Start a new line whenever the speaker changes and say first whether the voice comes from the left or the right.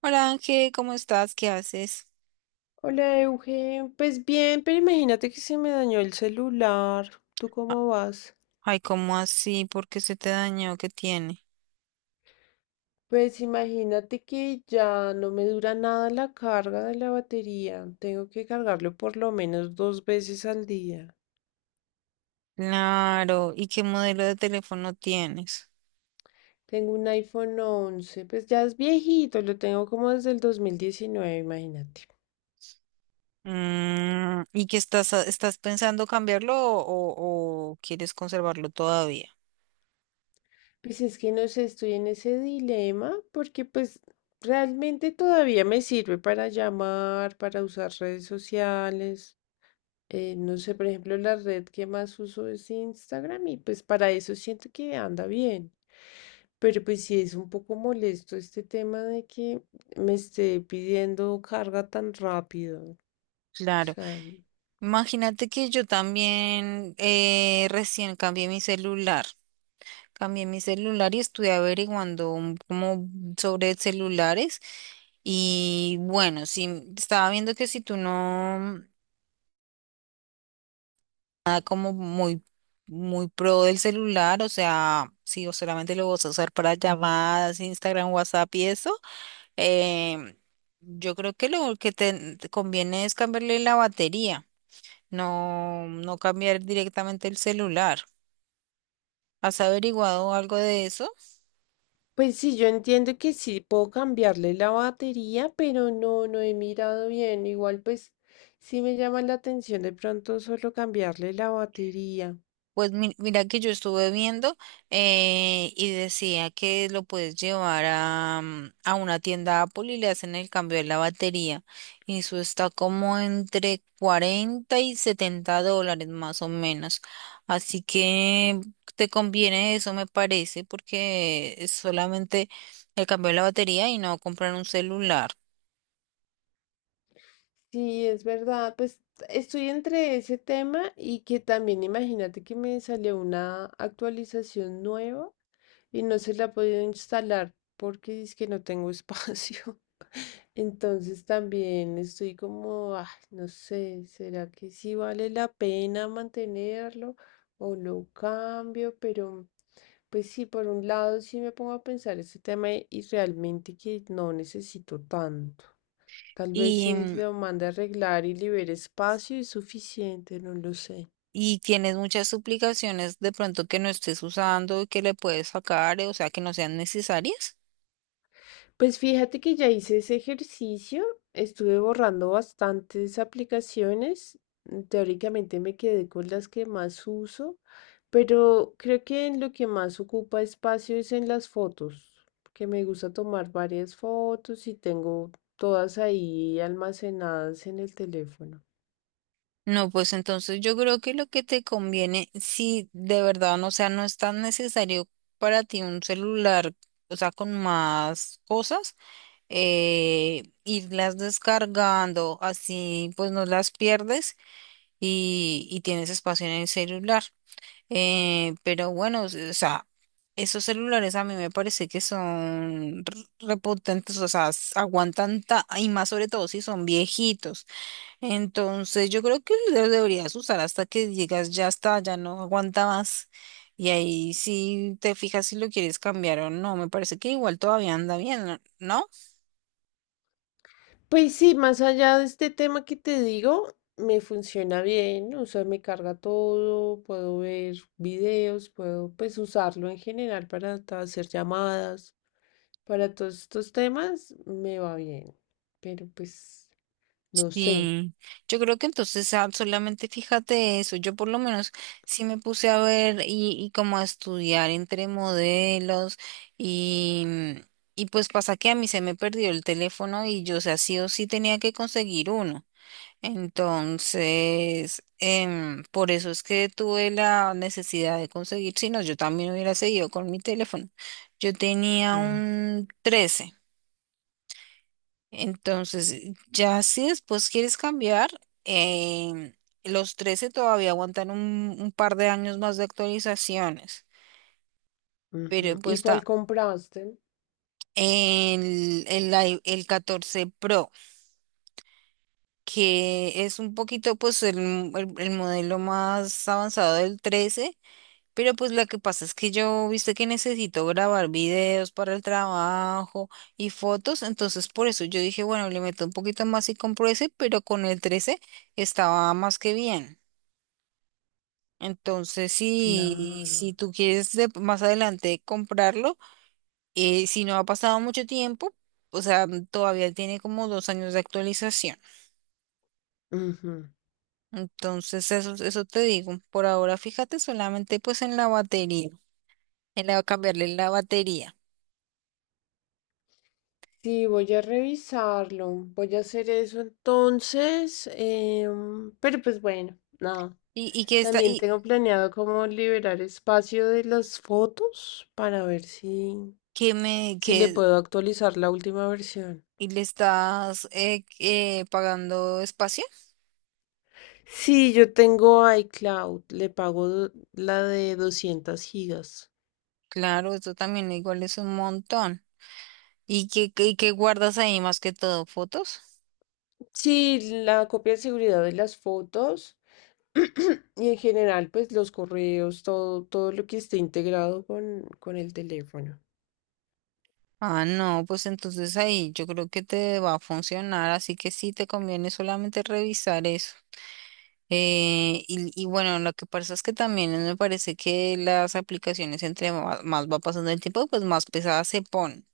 right: Hola Ángel, ¿cómo estás? ¿Qué haces?
left: Hola, Eugen. Pues bien, pero imagínate que se me dañó el celular. ¿Tú
right: A-
left: cómo vas?
right: Ay, ¿cómo así? ¿Por qué se te dañó? ¿Qué tiene?
left: Pues imagínate que ya no me dura nada la carga de la batería. Tengo que cargarlo por lo menos 2 veces al día.
right: Claro, ¿y qué modelo de teléfono tienes?
left: Tengo un iPhone 11, pues ya es viejito, lo tengo como desde el 2019, imagínate.
right: Mm, ¿y qué estás, estás pensando cambiarlo o quieres conservarlo todavía?
left: Pues es que no sé, estoy en ese dilema porque pues realmente todavía me sirve para llamar, para usar redes sociales. No sé, por ejemplo, la red que más uso es Instagram y pues para eso siento que anda bien. Pero pues sí es un poco molesto este tema de que me esté pidiendo carga tan rápido. O
right: Claro,
left: sea,
right: imagínate que yo también recién cambié mi celular. Cambié mi celular y estuve averiguando como sobre celulares. Y bueno, si estaba viendo que si tú no. Nada como muy pro del celular, o sea, si o solamente lo vas a usar para llamadas, Instagram, WhatsApp y eso, em, yo creo que lo que te conviene es cambiarle la batería, no cambiar directamente el celular. ¿Has averiguado algo de eso?
left: pues sí, yo entiendo que sí puedo cambiarle la batería, pero no, no he mirado bien. Igual pues sí me llama la atención de pronto solo cambiarle la batería.
right: Pues mira que yo estuve viendo y decía que lo puedes llevar a, a una tienda Apple y le hacen el cambio de la batería. Y eso está como entre 40 y 70 dólares más o menos. Así que te conviene eso, me parece, porque es solamente el cambio de la batería y no comprar un celular.
left: Sí, es verdad. Pues estoy entre ese tema y que también imagínate que me salió una actualización nueva y no se la he podido instalar porque es que no tengo espacio. Entonces también estoy como, ah, no sé, ¿será que sí vale la pena mantenerlo o lo cambio? Pero pues sí, por un lado sí me pongo a pensar ese tema y realmente que no necesito tanto. Tal vez si lo mande a arreglar y libere espacio es suficiente, no lo sé.
right: Y tienes muchas suplicaciones de pronto que no estés usando y que le puedes sacar, o sea, que no sean necesarias.
left: Pues fíjate que ya hice ese ejercicio, estuve borrando bastantes aplicaciones, teóricamente me quedé con las que más uso, pero creo que en lo que más ocupa espacio es en las fotos, que me gusta tomar varias fotos y tengo todas ahí almacenadas en el teléfono.
right: No, pues entonces yo creo que lo que te conviene, si de verdad, no, o sea, no es tan necesario para ti un celular, o sea, con más cosas, irlas descargando, así pues no las pierdes y tienes espacio en el celular. Pero bueno, o sea, esos celulares a mí me parece que son repotentes, o sea, aguantan y más sobre todo si son viejitos. Entonces yo creo que lo deberías usar hasta que digas ya está, ya no aguanta más. Y ahí sí te fijas si lo quieres cambiar o no. Me parece que igual todavía anda bien, ¿no?
left: Pues sí, más allá de este tema que te digo, me funciona bien, o sea, me carga todo, puedo ver videos, puedo pues usarlo en general para hacer llamadas, para todos estos temas, me va bien, pero pues no sé.
right: Sí, yo creo que entonces solamente fíjate eso, yo por lo menos sí me puse a ver y como a estudiar entre modelos y, y pues pasa que a mí se me perdió el teléfono y yo, o sea, sí o sí tenía que conseguir uno. Entonces, por eso es que tuve la necesidad de conseguir, si no, yo también hubiera seguido con mi teléfono. Yo tenía
left: Mm,
right: un 13 entonces, ya si después quieres cambiar, em, los 13 todavía aguantan un par de años más de actualizaciones, pero
left: ujú.
right: pues
left: ¿Y cuál
right: está
left: compraste?
right: el 14 Pro, que es un poquito pues el modelo más avanzado del 13. Pero pues lo que pasa es que yo, viste que necesito grabar videos para el trabajo y fotos, entonces por eso yo dije, bueno, le meto un poquito más y compro ese, pero con el 13 estaba más que bien. Entonces, si, si
left: Claro.
right: tú quieres más adelante comprarlo, si no ha pasado mucho tiempo, o sea, todavía tiene como dos años de actualización. Entonces, eso te digo. Por ahora, fíjate solamente pues en la batería, cambiarle la batería.
left: Sí, voy a revisarlo. Voy a hacer eso entonces. Pero pues bueno, nada.
right: Y que está,
left: También
right: y,
left: tengo planeado como liberar espacio de las fotos para ver si,
right: que me
left: si le
right: que
left: puedo actualizar la última versión.
right: Y le estás pagando espacio.
left: Sí, yo tengo iCloud. Le pago la de 200 gigas.
right: Claro, eso también igual es un montón. ¿Y qué guardas ahí más que todo? ¿Fotos?
left: Sí, la copia de seguridad de las fotos. Y en general, pues los correos, todo, todo lo que esté integrado con el teléfono.
right: Ah, no, pues entonces ahí yo creo que te va a funcionar, así que sí te conviene solamente revisar eso. Y bueno, lo que pasa es que también me parece que las aplicaciones entre más va pasando el tiempo, pues más pesadas se ponen.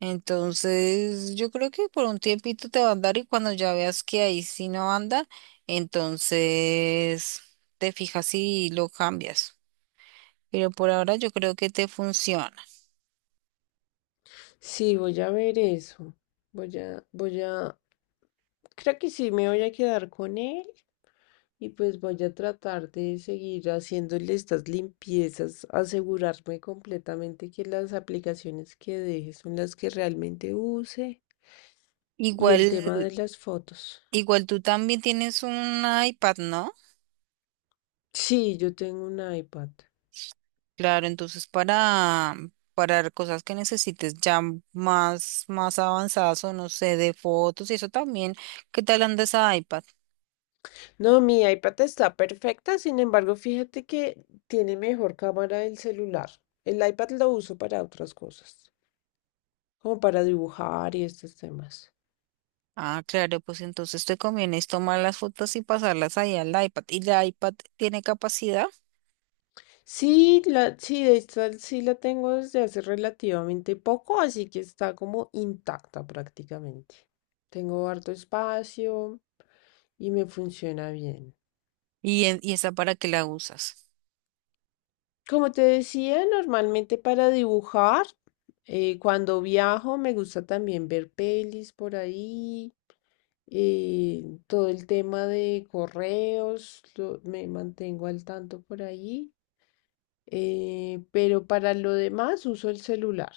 right: Entonces, yo creo que por un tiempito te va a andar y cuando ya veas que ahí sí no anda, entonces te fijas y lo cambias. Pero por ahora yo creo que te funciona.
left: Sí, voy a ver eso. Voy a, creo que sí me voy a quedar con él y pues voy a tratar de seguir haciéndole estas limpiezas, asegurarme completamente que las aplicaciones que deje son las que realmente use y
right: Igual,
left: el tema de las fotos.
right: igual tú también tienes un iPad, ¿no?
left: Sí, yo tengo un iPad.
right: Claro, entonces para cosas que necesites ya más avanzadas o no sé, de fotos y eso también, ¿qué tal anda ese iPad?
left: No, mi iPad está perfecta, sin embargo, fíjate que tiene mejor cámara el celular. El iPad lo uso para otras cosas, como para dibujar y estos temas.
right: Ah, claro, pues entonces te conviene es tomar las fotos y pasarlas ahí al iPad. ¿Y el iPad tiene capacidad?
left: Sí, la, sí, de hecho, sí la tengo desde hace relativamente poco, así que está como intacta prácticamente. Tengo harto espacio y me funciona bien.
right: ¿Y, y esa para qué la usas?
left: Como te decía, normalmente para dibujar, cuando viajo me gusta también ver pelis por ahí, todo el tema de correos, me mantengo al tanto por ahí, pero para lo demás uso el celular.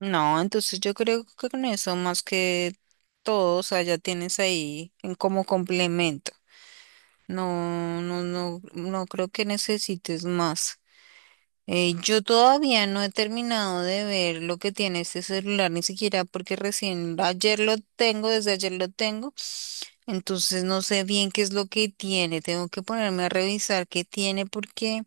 right: No, entonces yo creo que con eso más que todo, o sea, ya tienes ahí en como complemento. No creo que necesites más. Yo todavía no he terminado de ver lo que tiene este celular, ni siquiera porque recién ayer lo tengo, desde ayer lo tengo. Entonces no sé bien qué es lo que tiene, tengo que ponerme a revisar qué tiene porque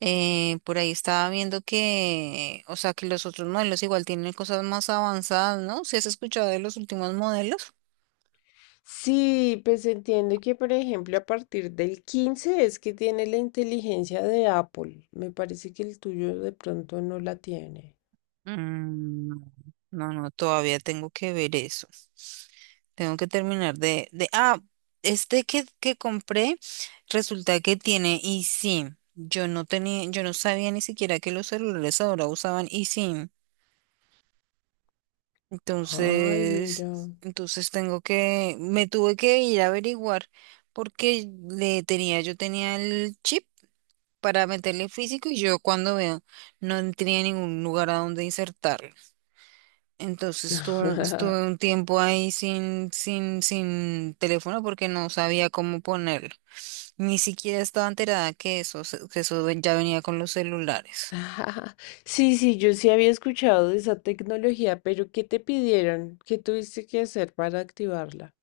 right: por ahí estaba viendo que, o sea, que los otros modelos igual tienen cosas más avanzadas, ¿no? ¿Si has escuchado de los últimos modelos?
left: Sí, pues entiendo que, por ejemplo, a partir del 15 es que tiene la inteligencia de Apple. Me parece que el tuyo de pronto no la tiene.
right: Mm, no, todavía tengo que ver eso. Tengo que terminar este que compré resulta que tiene eSIM. Yo no tenía, yo no sabía ni siquiera que los celulares ahora usaban eSIM.
left: Ay, mira.
right: Entonces, entonces tengo que, me tuve que ir a averiguar porque le tenía, yo tenía el chip para meterle físico y yo cuando veo no tenía ningún lugar a donde insertarlo. Entonces estuve un tiempo ahí sin teléfono porque no sabía cómo ponerlo. Ni siquiera estaba enterada que que ya venía con los celulares.
left: Sí, sí, yo sí había escuchado de esa tecnología, pero ¿qué te pidieron? ¿Qué tuviste que hacer para activarla?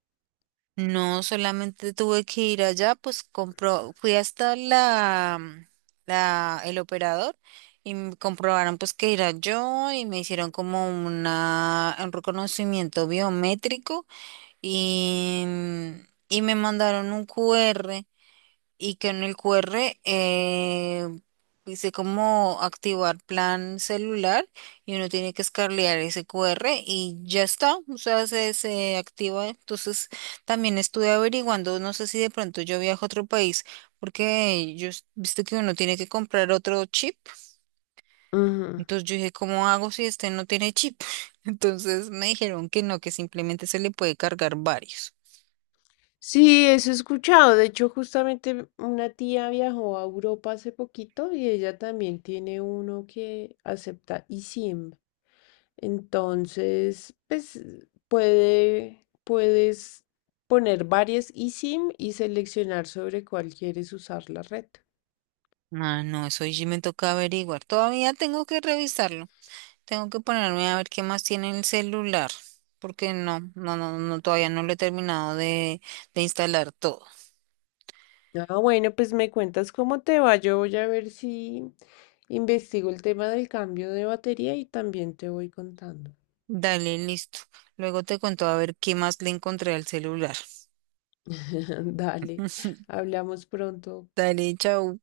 right: No, solamente tuve que ir allá, pues compró, fui hasta el operador y me comprobaron pues que era yo y me hicieron como una, un reconocimiento biométrico y me mandaron un QR y que en el QR eh, dice cómo activar plan celular y uno tiene que escarlear ese QR y ya está, o sea, se activa. Entonces, también estuve averiguando, no sé si de pronto yo viajo a otro país, porque yo, viste que uno tiene que comprar otro chip,
left: Ujú.
right: entonces yo dije, ¿cómo hago si este no tiene chip? Entonces me dijeron que no, que simplemente se le puede cargar varios.
left: Sí, eso he escuchado. De hecho, justamente una tía viajó a Europa hace poquito y ella también tiene uno que acepta eSIM. Entonces, pues puedes poner varias eSIM y seleccionar sobre cuál quieres usar la red.
right: Ah, no, eso ya me toca averiguar. Todavía tengo que revisarlo. Tengo que ponerme a ver qué más tiene el celular, porque no, todavía no lo he terminado de instalar todo.
left: Ah, bueno, pues me cuentas cómo te va. Yo voy a ver si investigo el tema del cambio de batería y también te voy contando.
right: Dale, listo. Luego te cuento a ver qué más le encontré al celular.
left: Dale, hablamos pronto.
right: Dale, chao.